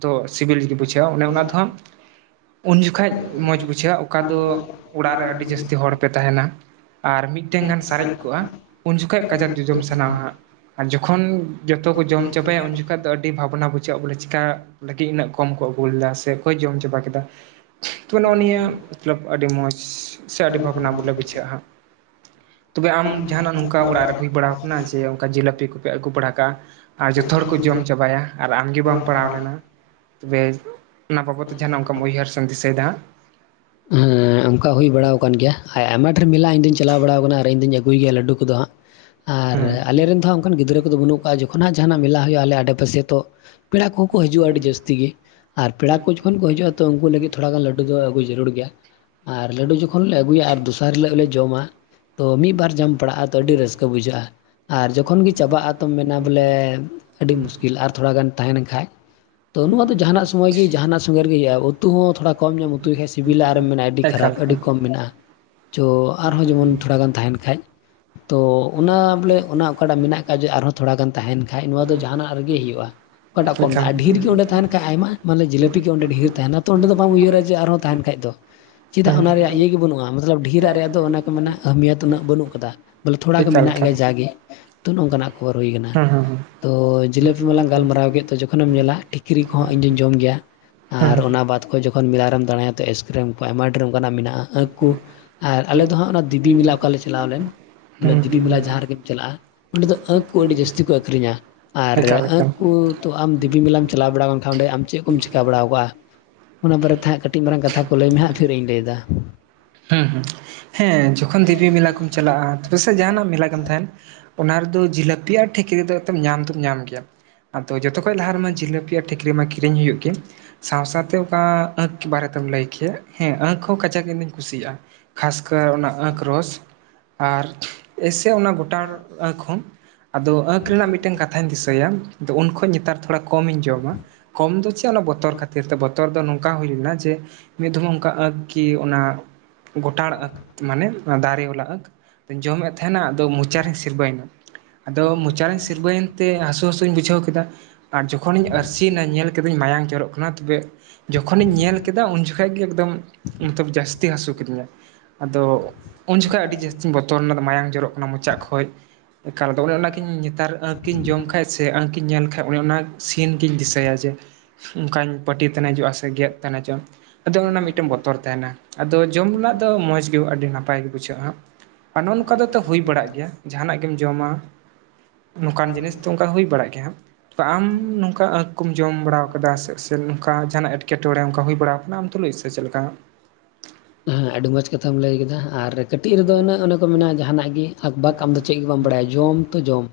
ᱫᱚ ᱥᱤᱵᱤᱞ ᱜᱤ ᱵᱩᱡᱷᱟᱹᱜ-ᱟ ᱚᱱᱮ ᱚᱱᱟ ᱫᱚ ᱦᱟᱸᱜ ᱩᱱ ᱡᱚᱠᱷᱟᱡ ᱢᱚᱸᱡᱽ ᱵᱩᱡᱷᱟᱹᱜᱼᱟ ᱚᱠᱟ ᱫᱚ ᱚᱲᱟᱜ ᱨᱮ ᱟᱹᱰᱤ ᱡᱟᱹᱥᱛᱤ ᱦᱚᱲ ᱯᱮ ᱛᱟᱦᱮᱸᱱᱟ, ᱟᱨ ᱢᱤᱫᱴᱮᱝ ᱜᱟᱱ ᱥᱟᱨᱮᱡ ᱠᱚᱜᱼᱟ, ᱩᱱ ᱡᱚᱠᱷᱚᱡ ᱠᱟᱡᱟᱠ ᱡᱚᱡᱚᱢ ᱥᱟᱱᱟᱣᱟ ᱦᱟᱸᱜ᱾ ᱟᱨ ᱡᱚᱠᱷᱚᱱ ᱡᱚᱛᱚ ᱠᱚ ᱡᱚᱢ ᱪᱟᱵᱟᱭᱟ ᱩᱱ ᱡᱚᱠᱷᱟᱡ ᱫᱚ ᱟᱹᱰᱤ ᱵᱷᱟᱵᱱᱟ ᱵᱩᱡᱷᱟᱹᱜᱼᱟ ᱵᱚᱞᱮ ᱪᱮᱠᱟ ᱞᱟᱹᱜᱤᱫ ᱤᱱᱟᱹᱜ ᱠᱚ ᱠᱚᱢ ᱠᱚ ᱟᱹᱜᱩ ᱞᱮᱫᱟ ᱥᱮ ᱚᱠᱚᱭ ᱡᱚᱢ ᱪᱟᱵᱟ ᱠᱮᱫᱟ᱾ ᱛᱚ ᱱᱚᱜᱼᱚ ᱱᱤᱭᱟᱹ ᱢᱟᱛᱞᱟᱵᱽ ᱟᱹᱰᱤ ᱢᱚᱸᱡᱽ ᱥᱮ ᱟᱹᱰᱤ ᱵᱷᱟᱵᱽᱱᱟ ᱵᱚᱞᱮ ᱵᱩᱡᱷᱟᱹᱜᱼᱟ ᱦᱟᱸᱜ᱾ ᱛᱚᱵᱮ ᱟᱢ ᱡᱟᱦᱟᱸᱱᱟᱜ ᱱᱚᱝᱠᱟ ᱚᱲᱟᱜ ᱨᱮ ᱦᱩᱭ ᱵᱟᱲᱟᱣ ᱠᱟᱱᱟ ᱡᱮ ᱚᱝ ᱠᱟ ᱡᱤᱞᱟᱯᱤ ᱠᱚᱯᱮ ᱟᱹᱜᱩ ᱵᱟᱲᱟ ᱠᱟᱜᱼᱟ, ᱟᱨ ᱡᱚᱛᱚ ᱦᱚᱲ ᱠᱚ ᱡᱚᱢ ᱪᱟᱵᱟᱭᱟ, ᱟᱨ ᱟᱢ ᱜᱮ ᱵᱟᱢ ᱯᱟᱲᱟᱣ ᱞᱮᱱᱟ? ᱛᱚᱵᱮ ᱚᱱᱟ ᱵᱟᱵᱚᱫ ᱛᱮ ᱡᱟᱦᱟᱸᱱᱟᱜ ᱚᱱᱠᱟᱢ ᱩᱭᱦᱟᱹᱨ ᱥᱮᱢ ᱫᱤᱥᱟᱹᱭᱫᱟ? ᱦᱮᱸ ᱚᱝᱠᱟ ᱦᱩᱭ ᱵᱟᱲᱟᱣ ᱠᱟᱱ ᱜᱮᱭᱟ, ᱟᱭ ᱟᱭᱢᱟ ᱰᱷᱮᱨ ᱢᱮᱞᱟ ᱤᱧ ᱫᱩᱧ ᱪᱟᱞᱟᱣ ᱵᱟᱲᱟᱣ ᱠᱟᱱᱟ ᱟᱨ ᱤᱧ ᱫᱩᱧ ᱟᱹᱜᱩᱭ ᱜᱮᱭᱟ ᱞᱟᱹᱰᱩ ᱠᱩᱫᱚ ᱦᱟᱸᱜ᱾ ᱟᱨ ᱦᱟᱸᱜ ᱟᱞᱮ ᱨᱮᱱ ᱫᱚ ᱦᱟᱸᱜ ᱚᱝᱠᱟᱱ ᱜᱤᱫᱽᱨᱟᱹ ᱠᱚᱫᱚ ᱵᱟᱹᱱᱩᱜ ᱠᱚᱣᱟ ᱡᱚᱠᱷᱚᱱ ᱦᱟᱸᱜ ᱡᱟᱦᱟᱸᱱᱟᱜ ᱢᱮᱞᱟ ᱦᱩᱭᱩᱜᱼᱟ ᱟᱞᱮ ᱟᱰᱮ ᱯᱟᱥᱮ ᱛᱚ ᱯᱮᱲᱟ ᱠᱚᱦᱚᱸ ᱠᱚ ᱦᱟᱹᱡᱩᱜᱼᱟ ᱟᱹᱰᱤ ᱡᱟᱹᱥᱛᱤ ᱜᱮ, ᱟᱨ ᱯᱮᱲᱟ ᱠᱚ ᱡᱚᱠᱷᱚᱱ ᱠᱚ ᱦᱟᱹᱡᱩᱜᱼᱟ ᱛᱚ ᱩᱱᱠᱩ ᱞᱟᱹᱜᱤᱫ ᱛᱷᱚᱲᱟ ᱜᱟᱱ ᱞᱟᱹᱰᱩ ᱫᱚ ᱟᱹᱜᱩ ᱡᱟᱹᱨᱩᱲ ᱜᱮᱭᱟ᱾ ᱟᱨ ᱞᱟᱹᱰᱩ ᱡᱚᱠᱷᱚᱱ ᱞᱮ ᱟᱹᱜᱩᱭᱟ ᱟᱨ ᱫᱚᱥᱟᱨ ᱦᱤᱞᱳᱜ ᱞᱮ ᱡᱚᱢᱟ, ᱛᱚ ᱢᱤᱫᱵᱟᱨ ᱡᱟᱢ ᱯᱟᱲᱟᱜᱼᱟ ᱛᱚ ᱟᱹᱰᱤ ᱨᱟᱹᱥᱠᱟᱹ ᱵᱩᱡᱷᱟᱹᱜᱼᱟ᱾ ᱟᱨ ᱡᱚᱠᱷᱚᱱ ᱜᱮ ᱪᱟᱵᱟᱜᱼᱟ ᱛᱚᱢ ᱢᱮᱱᱟ ᱵᱚᱞᱮ ᱟᱹᱰᱤ ᱢᱩᱥᱠᱤᱞ ᱟᱨ ᱛᱷᱚᱲᱟ ᱜᱟᱱ ᱛᱟᱦᱮᱸ ᱞᱮᱱᱠᱷᱟᱡ᱾ ᱛᱚ ᱱᱚᱶᱟ ᱫᱚ ᱡᱟᱦᱟᱸᱱᱟᱜ ᱥᱚᱢᱳᱭ ᱜᱮ ᱡᱟᱦᱟᱸᱱᱟᱜ ᱥᱚᱸᱜᱮ ᱨᱮᱜᱮ ᱦᱩᱭᱩᱜᱼᱟ, ᱩᱛᱩ ᱦᱚᱸ ᱛᱷᱚᱲᱟ ᱠᱚᱢ ᱧᱟᱢ ᱩᱛᱩᱭ ᱠᱷᱟᱡ ᱥᱤᱵᱤᱞᱟ ᱟᱨᱮᱢ ᱢᱮᱱᱟ ᱟᱹᱰᱤ ᱦᱩᱸ ᱮᱠᱟᱞ ᱠᱷᱟᱨᱟᱯ ᱟᱹᱰᱤ ᱠᱚᱢ ᱢᱮᱱᱟᱜᱼᱟ, ᱪᱚ ᱟᱨᱦᱚᱸ ᱡᱮᱢᱚᱱ ᱛᱷᱚᱲᱟ ᱜᱟᱱ ᱛᱟᱦᱮᱸᱱ ᱠᱷᱟᱡ ᱛᱚ ᱚᱱᱟ ᱵᱚᱞᱮ ᱚᱱᱟ ᱚᱠᱟ ᱴᱟᱜ ᱢᱮᱱᱟᱜ ᱟᱠᱟᱫ ᱡᱮ ᱟᱨᱦᱚᱸ ᱛᱷᱚᱲᱟ ᱜᱟᱱ ᱛᱟᱦᱮᱸᱱ ᱠᱷᱟᱡ ᱱᱚᱣᱟ ᱫᱚ ᱡᱟᱦᱟᱸᱱᱟᱜ ᱨᱮᱜᱮ ᱦᱩᱭᱩᱜᱼᱟ᱾ ᱚᱠᱟ ᱴᱟᱜ ᱠᱚᱢᱫᱟ, ᱮᱠᱟᱞ ᱟᱨ ᱰᱷᱤᱨ ᱜᱮ ᱚᱸᱰᱮ ᱛᱟᱦᱮᱸᱱ ᱠᱷᱟᱡ ᱟᱭᱢᱟ ᱢᱟᱱᱮ ᱡᱤᱠᱟᱹᱯᱤ ᱜᱮ ᱚᱸᱰᱮ ᱰᱷᱮᱨ ᱛᱟᱦᱮᱸᱱᱟ ᱛᱚ ᱚᱸᱰᱮ ᱫᱚ ᱵᱟᱝ ᱩᱭᱦᱟᱹᱨᱟ ᱡᱮ ᱟᱨᱦᱚᱸ ᱛᱟᱦᱮᱸᱱ ᱠᱷᱟᱡ ᱫᱚ ᱾ ᱪᱮᱫᱟᱜ ᱦᱩᱸ ᱚᱱᱟ ᱨᱮᱭᱟᱜ ᱤᱭᱟᱹ ᱜᱮ ᱵᱟᱹᱱᱩᱜᱼᱟ, ᱢᱟᱛᱞᱟᱵᱽ ᱰᱷᱮᱨᱟᱜ ᱨᱮ ᱟᱫᱚ ᱚᱱᱟ ᱠᱚ ᱢᱮᱱᱟ ᱮᱦᱮᱢᱤᱭᱟᱹᱛ ᱩᱱᱟᱹᱜ ᱵᱟᱹᱱᱩᱜ ᱠᱟᱫᱟ᱾ ᱵᱚᱞᱮ ᱛᱷᱚᱲᱟ ᱜᱮ ᱮᱠᱟᱞ ᱢᱮᱱᱟᱜ ᱮᱠᱟᱞ ᱜᱮᱭᱟ ᱡᱟᱜᱮ, ᱛᱚ ᱱᱚᱝᱠᱟᱱᱟᱜ ᱠᱷᱚᱵᱚᱨ ᱦᱩᱭ ᱠᱟᱱᱟ᱾ ᱦᱩᱸ ᱦᱩᱸ ᱛᱚ ᱡᱤᱞᱟᱹᱯᱤ ᱢᱟᱞᱟᱝ ᱜᱟᱞᱢᱟᱨᱟᱣ ᱠᱮᱫ ᱛᱚ ᱡᱚᱠᱷᱚᱱᱮᱢ ᱧᱮᱞᱟ ᱴᱷᱤᱠᱨᱤ ᱠᱚᱦᱚᱸ ᱤᱧ ᱫᱩᱧ ᱡᱚᱢ ᱜᱮᱭᱟ᱾ ᱟᱨ ᱦᱩᱸ ᱚᱱᱟ ᱵᱟᱫ ᱠᱷᱚᱡ ᱡᱚᱠᱷᱚᱱ ᱢᱮᱞᱟ ᱨᱮᱢ ᱫᱟᱬᱟᱭᱟ ᱛᱚ ᱮᱥᱠᱨᱮᱢ ᱠᱚ ᱟᱭᱢᱟ ᱰᱷᱮᱨ ᱚᱠᱟᱱᱟᱜ ᱢᱮᱱᱟᱜᱼᱟ, ᱟᱺᱠ ᱠᱩ ᱟᱨ ᱟᱞᱮ ᱫᱚ ᱦᱟᱸᱜ ᱚᱱᱟ ᱫᱮᱵᱤ ᱢᱮᱞᱟ ᱚᱠᱟ ᱞᱮ ᱪᱟᱞᱟᱣ ᱞᱮᱱ ᱵᱚᱞᱮ ᱫᱮᱵᱤ ᱦᱩᱸ ᱢᱮᱞᱟ ᱡᱟᱦᱟᱸ ᱨᱮᱜᱮᱢ ᱪᱟᱞᱟᱜᱼᱟ, ᱚᱸᱰᱮ ᱫᱚ ᱟᱺᱠ ᱠᱩ ᱟᱹᱰᱤ ᱡᱟᱹᱥᱛᱤ ᱠᱚ ᱟᱠᱷᱨᱤᱧᱟ, ᱟᱨ ᱮᱠᱟᱞ ᱟᱸᱠ ᱮᱠᱟᱞ ᱠᱩ ᱛᱚ ᱟᱢ ᱫᱮᱵᱤ ᱢᱮᱞᱟᱢ ᱪᱟᱞᱟᱣ ᱵᱟᱲᱟᱣ ᱠᱟᱢ ᱠᱷᱟᱱ ᱚᱸᱰᱮ ᱟᱢ ᱪᱮᱫ ᱠᱚᱢ ᱪᱤᱠᱟ ᱵᱟᱲᱟᱣ ᱠᱟᱜᱼᱟ᱾ ᱚᱱᱟ ᱵᱟᱨᱮ ᱛᱮᱦᱟᱸᱜ ᱠᱟᱹ ᱢᱟᱨᱟᱝ ᱠᱟᱛᱷᱟ ᱠᱚ ᱞᱟᱹᱭ ᱢᱮ ᱦᱟᱸᱜ ᱯᱷᱤᱨ ᱤᱧ ᱞᱟᱹᱭᱮᱫᱟ᱾ ᱦᱩᱸ ᱦᱩᱸ, ᱦᱮᱸ ᱡᱚᱠᱷᱚᱱ ᱫᱤᱵᱤ ᱢᱮᱞᱟ ᱠᱚᱢ ᱪᱟᱞᱟᱜᱼᱟ ᱛᱚᱵᱮ ᱥᱮᱜ ᱡᱟᱦᱟᱸᱱᱟᱜ ᱢᱮᱞᱟ ᱜᱮᱢ ᱛᱟᱦᱮᱸᱱ ᱚᱱᱟ ᱨᱮᱫᱚ ᱡᱷᱤᱞᱟᱹᱯᱤᱭᱟᱜ-ᱟ ᱴᱷᱤᱠ ᱨᱮᱫᱚ ᱮᱠᱛᱚ ᱧᱟᱢ ᱫᱚᱢ ᱧᱟᱢ ᱜᱮᱭᱟ᱾ ᱟᱫᱚ ᱡᱚᱛᱚᱠᱷᱚᱡ ᱞᱟᱦᱟ ᱨᱮᱢᱟ ᱡᱷᱤᱞᱟᱹᱯᱤᱭᱟᱜ ᱴᱷᱤᱠᱨᱤ ᱢᱟ ᱠᱤᱨᱤᱧ ᱦᱩᱭᱩᱜ ᱜᱮᱭᱟ ᱾ ᱥᱟᱶ-ᱥᱟᱶᱛᱮ ᱚᱠᱟ ᱟᱸᱠ ᱵᱟᱨᱮᱛᱮᱢ ᱞᱟᱹᱭ ᱠᱮᱭᱟ ᱦᱮᱸᱻ ᱟᱺᱠ ᱦᱚᱸ ᱠᱟᱡᱟᱠ ᱤᱱᱫᱚᱧ ᱠᱩᱥᱤᱭᱟᱜᱼᱟ᱾ ᱠᱷᱟᱥᱠᱟᱹᱨ ᱚᱱᱟ ᱟᱸᱠᱷᱨᱚᱥ ᱟᱨ ᱮᱥᱮ ᱚᱱᱟ ᱜᱚᱴᱟ ᱟᱺᱠ ᱦᱚᱸ ᱟᱫᱚ ᱟᱸᱠ ᱨᱮᱱᱟᱜ ᱢᱤᱫᱴᱮᱱ ᱠᱟᱛᱷᱟᱧ ᱫᱤᱥᱟᱹᱭᱟ ᱟᱫᱚ ᱩᱱᱠᱷᱚᱡ ᱱᱮᱛᱟᱨ ᱛᱷᱚᱲᱟ ᱠᱚᱢ ᱤᱧ ᱡᱚᱢᱟ᱾ ᱠᱚᱢ ᱫᱚ ᱪᱮᱫ ᱚᱱᱟ ᱵᱚᱛᱚᱨ ᱠᱷᱟᱹᱛᱤᱨ ᱛᱮ ᱵᱚᱛᱚᱨ ᱫᱚ ᱱᱚᱝᱠᱟ ᱦᱩᱭ ᱞᱮᱱᱟ ᱡᱮ ᱢᱤᱫ ᱫᱚᱢᱮ ᱚᱱᱠᱟ ᱟᱺᱠ ᱠᱤ ᱚᱱᱟ ᱜᱚᱴᱟᱲ ᱟᱠ ᱢᱟᱱᱮ ᱫᱟᱨᱮ ᱵᱟᱞᱟ ᱟᱸᱠ ᱧ ᱡᱚᱢᱮᱫ ᱛᱟᱦᱮᱱᱟ ᱟᱫᱚ ᱢᱚᱪᱟᱨᱮᱧ ᱥᱤᱨᱵᱟᱹᱭᱮᱱᱟ ᱟᱫᱚ ᱢᱚᱪᱟᱨᱮᱧ ᱥᱤᱨᱵᱟᱹᱭᱮᱱ ᱛᱮ ᱦᱟᱹᱥᱩᱼ ᱦᱟᱹᱥᱩᱧ ᱵᱩᱡᱷᱟᱹᱣ ᱠᱮᱫᱟ ᱟᱨ ᱡᱚᱠᱷᱚᱱᱤᱧ ᱟᱹᱨᱥᱤᱭᱱᱟ ᱧᱮᱞ ᱠᱮᱫᱟᱧ ᱢᱟᱭᱟᱝ ᱡᱚᱨᱚᱜ ᱠᱟᱱᱟ ᱛᱚᱵᱮ ᱡᱚᱠᱷᱚᱱᱤᱧ ᱧᱮᱞ ᱠᱮᱫᱟ ᱩᱱ ᱡᱚᱠᱷᱚᱱ ᱜᱮ ᱮᱠᱫᱚᱢ ᱢᱚᱛᱚᱵ ᱡᱟᱹᱥᱛᱤ ᱦᱟᱹᱥᱩ ᱠᱤᱫᱤᱧᱟ ᱟᱫᱚ ᱩᱱ ᱡᱚᱠᱷᱚᱡ ᱟᱹᱰᱤ ᱡᱟᱹᱥᱛᱤᱧ ᱵᱚᱛᱚᱨᱱᱟ ᱢᱟᱭᱟᱝ ᱡᱚᱨᱚᱜ ᱠᱟᱱᱟ ᱢᱚᱪᱟ ᱠᱷᱚᱡ ᱮᱠᱟᱨᱫᱚ ᱚᱱᱮ ᱚᱱᱟᱠᱤᱱ ᱱᱮᱛᱟᱨᱠ ᱠᱤᱱ ᱡᱚᱢ ᱠᱷᱟᱡ ᱥᱮ ᱥᱮ ᱟᱺᱠᱤᱧ ᱧᱮᱞ ᱞᱮᱠᱷᱟᱱ ᱚᱱᱮ ᱚᱱᱟ ᱥᱤᱱ ᱜᱤᱧ ᱫᱤᱥᱟᱹᱭᱟ ᱡᱮ ᱚᱱᱠᱟᱧ ᱯᱟᱹᱴᱤ ᱛᱮᱱᱮᱡᱚᱜᱼᱟ ᱥᱮ ᱜᱮᱫ ᱛᱮᱱᱮᱡᱚᱜᱼᱟ᱾ ᱟᱫᱚ ᱚᱱᱟ ᱨᱮᱱᱟᱜ ᱢᱤᱫᱴᱮᱱ ᱵᱚᱛᱚᱨ ᱛᱟᱦᱮᱱᱟ ᱟᱫᱚ ᱡᱚᱢ ᱨᱮᱱᱟᱜ ᱫᱚ ᱢᱚᱸᱡᱽ ᱜᱮ ᱟᱹᱰᱤ ᱱᱟᱯᱟᱭ ᱜᱮ ᱵᱩᱡᱷᱟᱹᱜᱼᱟ᱾ ᱱᱚᱜ-ᱱᱚᱝᱠᱟ ᱫᱚ ᱛᱚ ᱦᱩᱭ ᱵᱟᱲᱟᱜ ᱜᱮᱭᱟ ᱡᱟᱦᱟᱱᱟᱜ ᱜᱮᱢ ᱡᱚᱢᱟ ᱱᱚᱝᱠᱟᱱ ᱡᱤᱱᱤᱥ ᱛᱚ ᱚᱱᱠᱟ ᱦᱩᱭ ᱵᱟᱲᱟᱜ ᱜᱮᱭᱟ ᱦᱟᱸᱜ ᱛᱚ ᱟᱢ ᱱᱚᱝᱠᱟ ᱟᱺᱠ ᱠᱚᱢ ᱡᱚᱢ ᱵᱟᱲᱟ ᱟᱠᱟᱫᱟ ᱥᱮ ᱱᱚᱝᱠᱟ ᱡᱟᱦᱟᱱᱟᱜ ᱮᱴᱠᱮᱴᱚᱬᱮ ᱚᱱᱠᱟ ᱦᱩᱭ ᱵᱟᱲᱟᱟᱣ ᱟᱠᱟᱱᱟ ᱟᱢ ᱛᱩᱞᱩᱡ ᱞᱟᱹᱭ ᱥᱮ ᱪᱮᱫ ᱞᱮᱠᱟ? ᱦᱮᱸᱻ ᱟᱹᱰᱤ ᱢᱚᱸᱡᱽ ᱠᱟᱛᱷᱟᱢ ᱞᱟᱹᱭ ᱠᱮᱫᱟ ᱟᱨ ᱠᱟᱹᱴᱤᱡ ᱨᱮᱫᱚ ᱩᱱᱟᱹᱜ ᱚᱱᱮ ᱠᱚ ᱢᱮᱱᱟ ᱡᱟᱦᱟᱱᱟᱜ ᱜᱮ ᱟᱠ ᱵᱟᱠ ᱟᱢ ᱫᱚ ᱪᱮᱫ ᱜᱮ ᱵᱟᱢ ᱵᱟᱲᱟᱭᱟ ᱵᱟᱲᱟᱭᱟ ᱡᱚᱢ ᱛᱚ ᱡᱚᱢ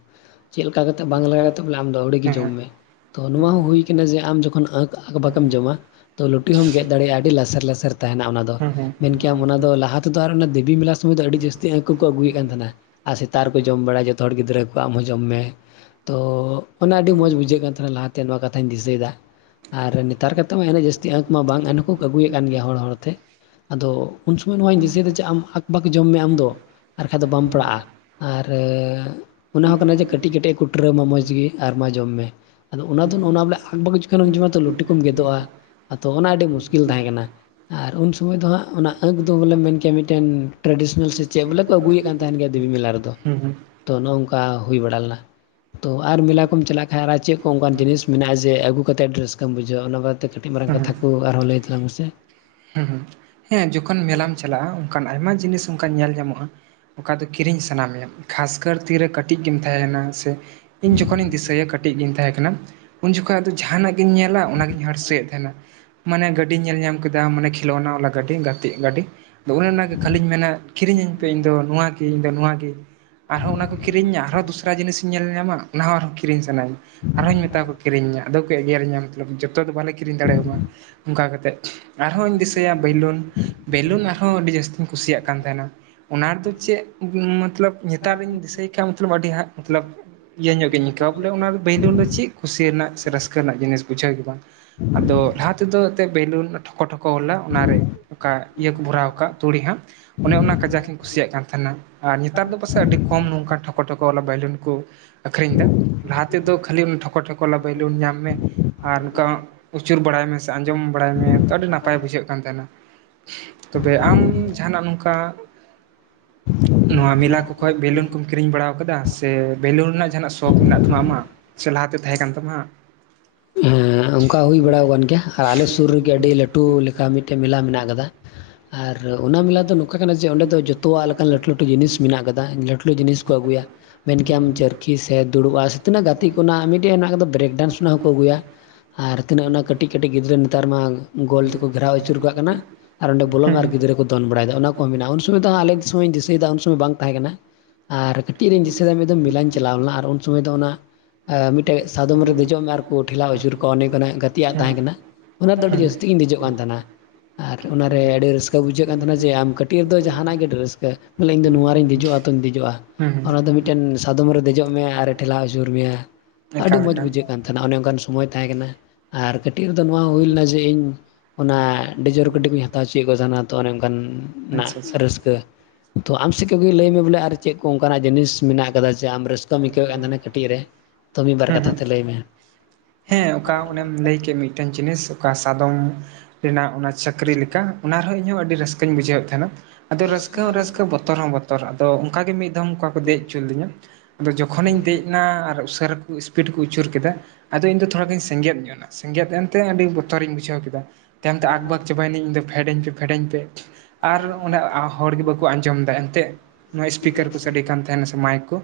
ᱪᱮᱫ ᱞᱮᱠᱟ ᱠᱟᱛᱮ ᱵᱟᱝ ᱞᱟᱜᱟᱣ ᱠᱟᱛᱮ ᱵᱚᱞᱮ ᱟᱢ ᱫᱚ ᱟᱹᱣᱲᱤᱜ ᱜᱮ ᱦᱮᱸ ᱡᱚᱢ ᱦᱮᱸ ᱢᱮ ᱛᱚ ᱱᱚᱣᱟ ᱦᱚᱸ ᱦᱩᱭ ᱟᱠᱟᱱᱟ ᱡᱮ ᱟᱢ ᱡᱚᱠᱷᱚᱱ ᱟᱺᱠ ᱵᱟᱢ ᱡᱚᱢᱟ ᱛᱚ ᱞᱩᱴᱤ ᱦᱚᱸᱢ ᱜᱮᱫ ᱫᱟᱲᱮᱭᱟᱜᱼᱟ ᱟᱹᱰᱤ ᱞᱟᱥᱮᱨ-ᱞᱟᱥᱮᱨ ᱛᱟᱦᱮᱱᱟ ᱚᱱᱟ ᱫᱚ ᱦᱮᱸ ᱢᱮᱱ ᱚᱱᱟ ᱫᱚ ᱛᱟᱦᱟ ᱛᱮᱫᱚ ᱟᱨ ᱚᱱᱟ ᱫᱮᱵᱤ ᱢᱮᱞᱟ ᱥᱚᱢᱚᱭ ᱫᱚ ᱟᱹᱰᱤ ᱡᱟᱹᱥᱛᱤ ᱟᱺᱠ ᱠᱚ ᱟᱹᱜᱩᱭᱮᱫ ᱠᱟᱱ ᱛᱟᱦᱮᱱᱟ᱾ ᱟᱨ ᱥᱮᱛᱟᱜ ᱨᱮᱠᱚ ᱡᱚᱢ ᱵᱟᱲᱟᱭᱟ ᱡᱚᱛᱚ ᱦᱚᱲ ᱜᱤᱫᱽᱨᱟᱹ ᱠᱚ ᱟᱢ ᱦᱚᱸ ᱡᱚᱢ ᱢᱮ ᱛᱚ ᱚᱱᱟ ᱟᱹᱰᱤ ᱢᱚᱸᱡᱽ ᱵᱩᱡᱷᱟᱹᱜ ᱠᱟᱱ ᱛᱟᱦᱮᱱᱟ ᱞᱟᱦᱟᱛᱮ ᱱᱚᱣᱟ ᱠᱟᱛᱷᱟᱧ ᱫᱤᱥᱟᱹᱭᱮᱫᱟ᱾ ᱟᱨ ᱱᱮᱛᱟᱨ ᱠᱟᱛᱮᱫ ᱢᱟ ᱮᱱᱮᱡ ᱡᱟᱹᱥᱛᱤ ᱟᱺᱠ ᱢᱟ ᱵᱟᱝ ᱮᱱᱦᱚ ᱠᱚ ᱟᱹᱜᱩᱭᱮᱫ ᱠᱟᱱ ᱜᱮᱭᱟ ᱦᱚᱲ ᱦᱚᱲᱛᱮ ᱟᱫᱚ ᱩᱱ ᱥᱚᱢᱚᱭ ᱱᱚᱣᱟᱧ ᱫᱤᱥᱟᱹᱭᱟ ᱡᱮ ᱟᱢ ᱟᱠ-ᱵᱟᱠ ᱡᱚᱢ ᱢᱮ ᱟᱢ ᱫᱚ ᱟᱨ ᱵᱟᱠᱷᱟᱡ ᱫᱚ ᱵᱟᱢ ᱯᱟᱲᱟᱜᱼᱟ᱾ ᱟᱨ ᱚᱱᱟ ᱦᱚᱸ ᱠᱟᱱᱟ ᱡᱮ ᱠᱟᱹᱴᱤᱡ-ᱠᱟ. ᱴᱤᱡ ᱮ ᱠᱚᱴᱨᱟᱹᱣᱢᱟ ᱢᱚᱸᱡᱽ ᱜᱮ ᱟᱨ ᱢᱟ ᱡᱚᱢ ᱢᱮ ᱟᱫᱚ ᱚᱱᱟ ᱫᱚ ᱚᱱᱟ ᱵᱚᱞᱮ ᱟᱠ- ᱵᱟᱠ ᱡᱚᱠᱷᱚᱱᱮᱢ ᱡᱚᱢᱟ ᱛᱚ ᱞᱩᱴᱤ ᱠᱚᱢ ᱜᱮᱫᱚᱜᱼᱟ᱾ ᱟᱫᱚ ᱚᱱᱟ ᱟᱹᱰᱤ ᱢᱩᱥᱠᱤᱞ ᱛᱟᱦᱮᱸᱠᱟᱱᱟ ᱟᱨ ᱩᱱ ᱥᱚᱢᱚᱭ ᱫᱚ ᱦᱟᱸᱜ ᱚᱱᱟ ᱟᱺᱠ ᱫᱚ ᱵᱚᱞᱮ ᱢᱮᱱ ᱠᱮᱭᱟ ᱢᱤᱫᱴᱮᱱ ᱴᱨᱟᱰᱤᱥᱚᱱᱟᱞ ᱥᱮ ᱪᱮᱫ ᱵᱚᱞᱮ ᱠᱚ ᱟᱹᱜᱩᱭᱮᱫ ᱠᱟᱱ ᱛᱟᱦᱮᱱ ᱜᱮᱭᱟ ᱫᱮᱵᱤ ᱢᱮᱞᱟ ᱨᱮᱫᱚ ᱦᱩᱸ-ᱦᱩᱸ ᱛᱚ ᱱᱚᱜᱼ ᱱᱚᱝᱠᱟ ᱦᱩᱭ ᱵᱟᱲᱟ ᱞᱮᱱᱟ᱾ ᱛᱚ ᱟᱨ ᱢᱮᱞᱟ ᱠᱚᱢ ᱪᱟᱞᱟᱜ ᱠᱷᱟᱱ ᱟᱨ ᱪᱮᱫ ᱠᱚ ᱚᱱᱠᱟᱱ ᱡᱤᱱᱤᱥ ᱢᱮᱱᱟᱜᱼᱟ ᱡᱮ ᱟᱹᱜᱩ ᱠᱟᱛᱮᱫ ᱟᱹᱰᱤ ᱨᱟᱹᱥᱠᱟᱹᱢ ᱵᱩᱡᱷᱟᱹᱣᱟ ᱚᱱᱟ ᱵᱟᱫ ᱠᱟᱹᱴᱤᱡ ᱢᱟᱨᱟᱝ ᱠᱟᱛᱷᱟ ᱠᱚ ᱟᱨᱦᱚᱸ ᱞᱟᱹᱭ ᱛᱟᱞᱟᱝ ᱢᱮ ᱥᱮ ᱦᱩᱸ-ᱦᱩᱸ ᱦᱮᱸᱻ ᱡᱚᱠᱷᱚᱱ ᱢᱮᱞᱟᱢ ᱪᱟᱞᱟᱜᱼᱟ ᱚᱱᱠᱟᱱ ᱟᱭᱢᱟ ᱡᱤᱱᱤᱥ ᱚᱱᱠᱟ ᱧᱮᱞ ᱧᱟᱢᱚᱜᱼᱟ᱾ ᱚᱠᱟ ᱫᱚ ᱠᱤᱨᱤᱧ ᱥᱟᱱᱟ ᱢᱮᱭᱟ ᱠᱷᱟᱥᱠᱟ. ᱨ ᱛᱤᱨᱮ ᱠᱟᱹᱴᱤᱡ ᱜᱮᱢ ᱛᱟᱦᱮᱱᱟ ᱥᱮ ᱤᱧ ᱡᱚᱠᱷᱚᱱᱤᱧ ᱫᱤᱥᱟᱹᱭᱟ ᱠᱟᱹᱴᱤᱡ ᱜᱤᱧ ᱛᱟᱦᱮᱸ ᱠᱟᱱᱟ᱾ ᱩᱱ ᱡᱚᱠᱷᱚᱡ ᱫᱚ ᱡᱟᱸᱦᱟᱱᱟᱜ ᱜᱤᱧ ᱧᱮᱞᱟ ᱚᱱᱟᱜᱤᱧ ᱦᱟᱹᱨᱥᱟᱹᱭᱮᱫ ᱛᱟᱦᱮᱱᱟ ᱢᱟᱱᱮ ᱜᱟᱹᱰᱤ ᱧᱮᱞ ᱧᱟᱢ ᱠᱟᱛᱮ ᱫᱟ ᱢᱟᱱᱮ ᱠᱷᱤᱞᱳᱱᱟ ᱵᱟᱞᱟ ᱜᱟᱹᱰᱤ ᱜᱟᱛᱮᱜ ᱜᱟᱹᱰᱤ ᱟᱫᱚ ᱚᱱᱮ ᱚᱱᱟᱜᱮ ᱠᱷᱟᱹᱞᱤᱧ ᱢᱮᱱᱟ ᱠᱤᱨᱤᱧᱟᱹᱧ ᱯᱮ ᱤᱧᱫᱚ ᱱᱚᱣᱟᱜᱮ- ᱤᱧᱫᱚ ᱱᱚᱣᱟᱜᱮ ᱟᱨᱦᱚᱸ ᱚᱱᱟ ᱠᱚ ᱠᱤᱨᱤᱧᱤᱧᱟ ᱟᱨᱦᱚᱸ ᱫᱚᱥᱨᱟ ᱡᱤᱱᱤᱥᱤᱧ ᱧᱮᱞ ᱧᱟᱢᱟ ᱚᱱᱟ ᱦᱚᱸ ᱟᱨᱦᱚᱸ ᱠᱤᱨᱤᱧ ᱥᱟᱱᱟᱤᱧ ᱟᱨᱦᱚᱸᱧ ᱢᱮᱛᱟ ᱠᱚ ᱠᱤᱨᱤᱧᱤᱧᱟ ᱟᱫᱚ ᱠᱚ ᱮᱜᱮᱨᱤᱧᱟ ᱢᱚᱛᱞᱚᱵ ᱡᱚᱛᱚ ᱫᱚ ᱵᱟᱞᱮ ᱠᱤᱨᱤᱧ ᱫᱟᱲᱮᱣᱟᱢᱟ᱾ ᱚᱱᱠᱟ ᱠᱟᱛᱮᱫ ᱟᱨᱦᱚᱧ ᱫᱤᱥᱟᱹᱭᱟ ᱵᱮᱞᱩᱱ ᱵᱮᱞᱩᱱ ᱟᱨᱦᱚᱸ ᱟᱹᱰᱤ ᱡᱟᱹᱥᱛᱤᱧ ᱠᱩᱥᱤᱭᱟᱜ ᱠᱟᱱ ᱛᱟᱦᱮᱱᱟ ᱾ ᱚᱱᱟ ᱫᱚ ᱪᱮᱫ ᱢᱚᱛᱞᱚᱵᱽ ᱱᱮᱛᱟᱨᱤᱧ ᱫᱤᱥᱟᱹᱭ ᱮᱴᱟᱜ [unintelligible] ᱟᱹᱰᱤ ᱦᱟᱜ ᱢᱚᱛᱞᱚᱵᱽ ᱤᱭᱟᱹ ᱧᱚᱜ ᱜᱮᱧ ᱟᱹᱭᱠᱟᱹᱣ-ᱟ ᱵᱚᱞᱮ ᱚᱱᱟ ᱵᱮᱭᱞᱩᱱ ᱨᱮ ᱪᱮᱫ ᱠᱩᱥᱤ ᱨᱮᱱᱟᱜ ᱥᱮ ᱨᱟᱹᱥᱠᱟᱹ ᱨᱮᱱᱟᱜ ᱡᱤᱱᱤᱥ ᱵᱩᱡᱷᱟᱹᱣ ᱜᱮ ᱵᱟᱝ ᱾ ᱟᱫᱚ ᱞᱟᱦᱟ ᱛᱮᱫᱚ ᱮᱱᱛᱮ ᱵᱮᱞᱩᱱ ᱴᱷᱚᱠᱚ ᱴᱷᱚᱠᱚ ᱵᱟᱞᱟ ᱚᱱᱟᱨᱮ ᱚᱱᱠᱟ ᱤᱭᱟᱹ ᱠᱚ ᱵᱷᱚᱨᱟᱣ ᱠᱟᱜᱼᱼ ᱛᱩᱲᱤ ᱦᱟᱸᱜ ᱚᱱᱮ ᱚᱱᱟ ᱠᱟᱡᱟᱠᱤᱧ ᱠᱩᱥᱤᱭᱟᱜ ᱠᱟᱱ ᱛᱟᱦᱮᱱᱟ ᱟᱨ ᱱᱮᱛᱟᱨ ᱫᱚ ᱯᱟᱥᱮᱫ ᱟᱹᱰᱤ ᱠᱚᱢ ᱱᱚᱝᱠᱟ ᱴᱷᱚᱠᱚ ᱴᱷᱚᱠᱚ ᱣᱟᱞᱟ ᱵᱮᱞᱩᱱ ᱠᱚᱼᱼ ᱟᱠᱷᱨᱤᱧ ᱫᱟ ᱞᱟᱦᱟ ᱛᱮᱫᱚ ᱠᱷᱟᱹᱞᱤ ᱴᱷᱚᱠᱚ ᱴᱷᱚᱠᱚ ᱵᱟᱞᱟ ᱵᱮᱞᱩᱱ ᱧᱟᱢ ᱢᱮ ᱾ ᱟᱨ ᱱᱚᱝᱠᱟ ᱩᱪᱩᱨ ᱵᱟᱲᱟᱭ ᱢᱮ ᱥᱮ ᱟᱸᱡᱚᱢ ᱵᱟᱲᱟᱭ ᱢᱮ ᱾ ᱛᱚ ᱟᱹᱰᱤ ᱱᱟᱯᱟᱭ ᱵᱩᱡᱷᱟᱹᱜ ᱠᱟᱱ ᱛᱟᱦᱮᱱᱟ ᱾ ᱛᱚᱵᱮ ᱟᱢ ᱡᱟᱦᱟᱱᱟᱜ ᱱᱚᱝᱠᱟ [inaudible] ᱱᱚᱣᱟ ᱢᱮᱞᱟ ᱠᱚ ᱠᱷᱚᱱ ᱵᱮᱞᱩᱱ ᱠᱚᱢ ᱠᱤᱨᱤᱧ ᱵᱟᱲᱟ ᱟᱠᱟᱫᱟ, ᱥᱮ ᱵᱮᱞᱩᱱ ᱨᱮᱱᱟᱜ ᱡᱟᱦᱟᱱᱟᱜ ᱥᱚᱠ ᱢᱮᱱᱟᱜ ᱛᱟᱢᱟ ᱟᱢᱟᱜ? ᱪᱮ ᱞᱟᱦᱟᱛᱮ ᱛᱟᱦᱮᱸ ᱠᱟᱱ ᱛᱟᱢᱟ? ᱦᱮᱸ ᱚᱱᱠᱟ ᱦᱩᱭ ᱵᱟᱲᱟ ᱟᱠᱟᱱ ᱜᱮᱭᱟ ᱟᱨ ᱟᱞᱮ ᱥᱩᱨ ᱨᱮᱜᱮ ᱟᱹᱰᱤ ᱞᱟᱹᱴᱩ ᱞᱮᱠᱟ ᱢᱤᱫᱴᱮᱡ ᱢᱮᱞᱟ ᱢᱮᱱᱟᱜ ᱠᱟᱫᱟ ᱾ ᱟᱨ ᱚᱱᱟ ᱢᱮᱞᱟ ᱫᱚ ᱱᱚᱝᱠᱟ ᱠᱟᱱᱟ ᱡᱮ ᱚᱸᱰᱮ ᱫᱚ ᱡᱚᱛᱚᱣᱟᱜ ᱞᱮᱠᱟᱱ ᱞᱟᱹᱴᱩ ᱞᱟᱹᱴᱩ ᱡᱤᱱᱤᱥ ᱢᱮᱱᱟᱜ ᱠᱟᱫᱟ, ᱞᱟᱹᱴᱩ ᱞᱟᱹᱴᱩ ᱡᱤᱱᱤᱥ ᱠᱚ ᱟᱹᱜᱩᱭᱟ ᱾ ᱢᱮᱱᱠᱮᱭᱟᱢ ᱪᱟᱹᱨᱠᱷᱤ ᱥᱮ ᱫᱩᱲᱩᱵᱼᱟ ᱥᱮ ᱛᱤᱱᱟᱹᱜ ᱜᱟᱛᱮ ᱠᱚ ᱱᱟᱜ ᱢᱤᱫᱴᱮᱡ ᱢᱮᱱᱟᱜ ᱠᱟᱫᱟ ᱵᱨᱮᱠ ᱰᱟᱱᱥ ᱨᱮᱱᱟᱜ ᱦᱚᱸ ᱠᱚ ᱟᱹᱜᱩᱭᱟ ᱾ ᱟᱨ ᱛᱤᱱᱟᱹᱜ ᱚᱱᱟ ᱠᱟᱹᱴᱤᱡ ᱠᱟᱹᱴᱤᱡ ᱜᱤᱫᱽᱨᱟᱹ ᱱᱮᱛᱟᱨ ᱢᱟ ᱜᱳᱞ ᱛᱮᱠᱚ ᱜᱷᱮᱨᱟᱣ ᱟᱹᱪᱩᱨ ᱠᱟᱜ ᱠᱟᱱᱟ ᱾ ᱟᱨ ᱚᱸᱰᱮ ᱵᱚᱞᱚᱜ ᱢᱮ ᱦᱟᱸᱜ ᱟᱨ ᱜᱤᱫᱽᱨᱟ‌. ᱠᱚᱼᱼ ᱫᱚᱱ ᱵᱟᱲᱟᱭᱫᱟ ᱚᱱᱟ ᱠᱚᱦᱚᱸ ᱢᱮᱱᱟᱜᱼᱟ, ᱩᱱ ᱥᱚᱢᱚᱭ ᱫᱚ ᱟᱞᱮ ᱫᱤᱥᱚᱢ ᱤᱧ ᱫᱤᱥᱟᱹᱭ ᱫᱟ ᱩᱱ ᱥᱚᱢᱚᱭ ᱵᱟᱝ ᱛᱟᱦᱮᱸ ᱠᱟᱱᱟ ᱾ ᱟᱨ ᱛᱤᱨᱤᱧ ᱫᱤᱥᱟᱹ ᱫᱟ ᱢᱤᱫ ᱫᱚᱢ ᱢᱮᱞᱟᱧ ᱪᱟᱞᱟᱣ ᱞᱮᱱᱟ ᱟᱨ ᱩᱱ ᱥᱚᱢᱚᱭ ᱫᱚ ᱚᱱᱟᱼᱼ ᱮ ᱢᱤᱫᱴᱮᱡ ᱥᱟᱫᱚᱢ ᱨᱮ ᱫᱮᱡᱚᱜ ᱢᱮ ᱟᱨᱠᱩ ᱴᱷᱮᱞᱟᱣ ᱟᱹᱪᱩᱨ ᱠᱚᱣᱟ ᱚᱱᱮ ᱚᱱᱠᱟᱱᱟᱜ ᱜᱟᱛᱮ ᱟᱜ ᱛᱟᱦᱮᱸ ᱠᱟᱱᱟ ᱚᱱᱟ ᱫᱚ ᱟᱹᱰᱤ ᱡᱟᱹᱥᱛᱤ ᱜᱤᱧ ᱫᱮᱡᱚᱜ ᱠᱟᱱ ᱛᱟᱦᱮᱱᱟ ᱾ ᱟᱨ ᱚᱱᱟᱨᱮ ᱟᱹᱰᱤ ᱨᱟᱹᱥᱠᱟᱹ ᱵᱩᱡᱷᱟᱹᱜ ᱠᱟᱱ ᱛᱟᱦᱮᱱᱟ ᱡᱮ ᱟᱢ ᱠᱟᱹᱴᱤᱡ ᱨᱮᱫᱚ ᱡᱟᱦᱟᱱᱟᱜ ᱜᱮ ᱟᱹᱰᱤ ᱨᱟᱹᱥᱠᱟᱹ ᱾ ᱵᱚᱞᱮ ᱤᱧ ᱫᱚ ᱱᱚᱣᱟᱨᱤᱧ ᱫᱮᱡᱚᱜᱼᱟ ᱛᱚᱧ ᱫᱮᱡᱚᱜᱼᱟ ᱾ ᱦᱩᱸ ᱦᱩᱸ ᱚᱱᱟ ᱫᱚ ᱢᱤᱫᱴᱮᱱ ᱥᱟᱫᱚᱢ ᱨᱮ ᱫᱮᱡᱚᱜ ᱢᱮ ᱟᱨᱮ ᱴᱷᱮᱞᱟᱣ ᱟᱹᱪᱩᱨ ᱢᱮᱭᱟ ᱾ ᱟᱹᱰᱤ ᱮᱠᱟᱞ ᱢᱚᱡᱽ ᱮᱠᱟᱞ ᱵᱩᱡᱷᱟᱹᱜ ᱠᱟᱱ ᱛᱟᱦᱮᱱᱟ ᱚᱱᱮ ᱚᱱᱠᱟᱱ ᱥᱚᱢᱚᱭ ᱛᱟᱦᱮᱸ ᱠᱟᱱᱟ ᱾ ᱟᱨ ᱠᱟᱹᱴᱤᱡ ᱨᱮᱫᱚ ᱱᱚᱣᱟ ᱦᱩᱭ ᱞᱮᱱᱟ ᱡᱮ ᱤᱧ ᱚᱱᱟ ᱰᱤᱡᱚᱨ ᱠᱟᱴᱤᱱ ᱤᱧ ᱦᱟᱛᱟᱣ ᱪᱚᱼᱼ ᱪᱮᱫ ᱠᱚ ᱥᱟᱱᱟ ᱛᱚ ᱚᱱᱮ ᱚᱱᱠᱟ ᱱᱟᱜ ᱟᱪᱪᱷᱟ ᱟᱪᱪᱷᱟ ᱨᱟᱹᱥᱠᱟᱹ ᱾ ᱛᱚ ᱟᱢ ᱥᱮᱫ ᱠᱚᱜᱮ ᱞᱟᱹᱭ ᱢᱮ ᱵᱚᱞᱮ ᱟᱨ ᱪᱮᱫ ᱠᱚ ᱚᱱᱠᱟᱱᱟᱜ ᱡᱤᱱᱤᱥ ᱢᱮᱱᱟᱜ ᱠᱟᱫᱟ ᱡᱮ ᱟᱢ ᱨᱟᱹᱥᱠᱟᱹᱢ ᱟᱹᱭᱠᱟᱹᱣᱮᱫ ᱛᱟᱦᱮᱱᱟ ᱠᱟᱹᱴᱤᱡ ᱨᱮ ᱾ ᱛᱚ ᱢᱤᱫ ᱵᱟᱨ ᱦᱩᱸ ᱠᱟᱛᱷᱟ ᱦᱩᱸ ᱛᱮ ᱞᱟᱹᱭ ᱢᱮ ᱾ ᱦᱮᱸ ᱚᱠᱟ ᱚᱱᱮᱢ ᱞᱟᱹᱭ ᱠᱮᱫ ᱢᱤᱫᱴᱮᱱ ᱡᱤᱱᱤᱥ ᱚᱠᱟ ᱥᱟᱫᱚᱢ ᱨᱮᱱᱟᱜ ᱚᱱᱟ ᱪᱟᱹᱠᱨᱤ ᱞᱮᱠᱟ ᱚᱱᱟ ᱨᱮᱦᱚᱸ ᱤᱧ ᱦᱚᱸ ᱟᱹᱰᱤ ᱨᱟᱹᱥᱠᱟᱹᱧ ᱵᱩᱡᱷᱟᱹᱣᱮᱫ ᱛᱟᱦᱮᱦᱱᱟ ᱟᱫᱚ ᱨᱟᱹᱥᱠᱟᱹ ᱦᱚᱸ ᱨᱟᱹᱥᱠᱟᱹ ᱵᱚᱛᱚᱨ ᱦᱚᱸ ᱵᱚᱛᱼᱼ ᱵᱚᱛᱚᱨ ᱟᱫᱚ ᱚᱱᱠᱟ ᱜᱮ ᱢᱤᱫ ᱫᱷᱟᱢ ᱠᱟ ᱠᱚ ᱫᱮᱡ ᱚᱪᱚ ᱞᱤᱫᱤᱧᱟ ᱟᱫᱚ ᱡᱚᱠᱷᱚᱱᱤᱧ ᱫᱮᱡ ᱱᱟ ᱟᱨ ᱩᱥᱟᱹᱨᱟ ᱠᱩ ᱥᱯᱤᱰ ᱠᱚ ᱩᱪᱩᱹᱨ ᱠᱮᱫᱟ ᱟᱫᱚ ᱤᱧ ᱫᱚ ᱛᱷᱚᱲᱟ ᱜᱤᱧ ᱥᱮᱸᱜᱮᱫ ᱧᱚᱜ ᱮᱱᱟ, ᱥᱮᱸᱜᱮᱫ ᱮᱱᱛᱮ ᱟᱹᱰᱤ ᱵᱚᱛᱚᱨᱤᱧ ᱵᱩᱡᱷᱟᱹᱣ ᱠᱮᱫᱟ ᱾ ᱛᱟᱭᱚᱢᱛᱮ ᱟᱠᱵᱟᱠ ᱪᱟᱵᱟᱭᱱᱟᱹᱧ ᱤᱧᱫᱚ ᱯᱷᱮᱰᱤᱧ ᱯᱮ ᱯᱷᱮᱰᱤᱧ ᱯᱮᱼᱼ ᱟᱨ ᱚᱱᱮ ᱦᱚᱲᱜᱮ ᱵᱟᱠᱚ ᱟᱸᱡᱚᱢ ᱮᱴᱫᱟ ᱮᱱᱛᱮᱫ ᱾ ᱱᱚᱣᱟ ᱥᱯᱤᱠᱟᱨ ᱠᱚ ᱥᱟᱰᱮ ᱠᱟᱱ ᱛᱟᱦᱮᱱᱟ ᱥᱮ ᱢᱟᱭᱤᱠ ᱠᱚᱼᱼ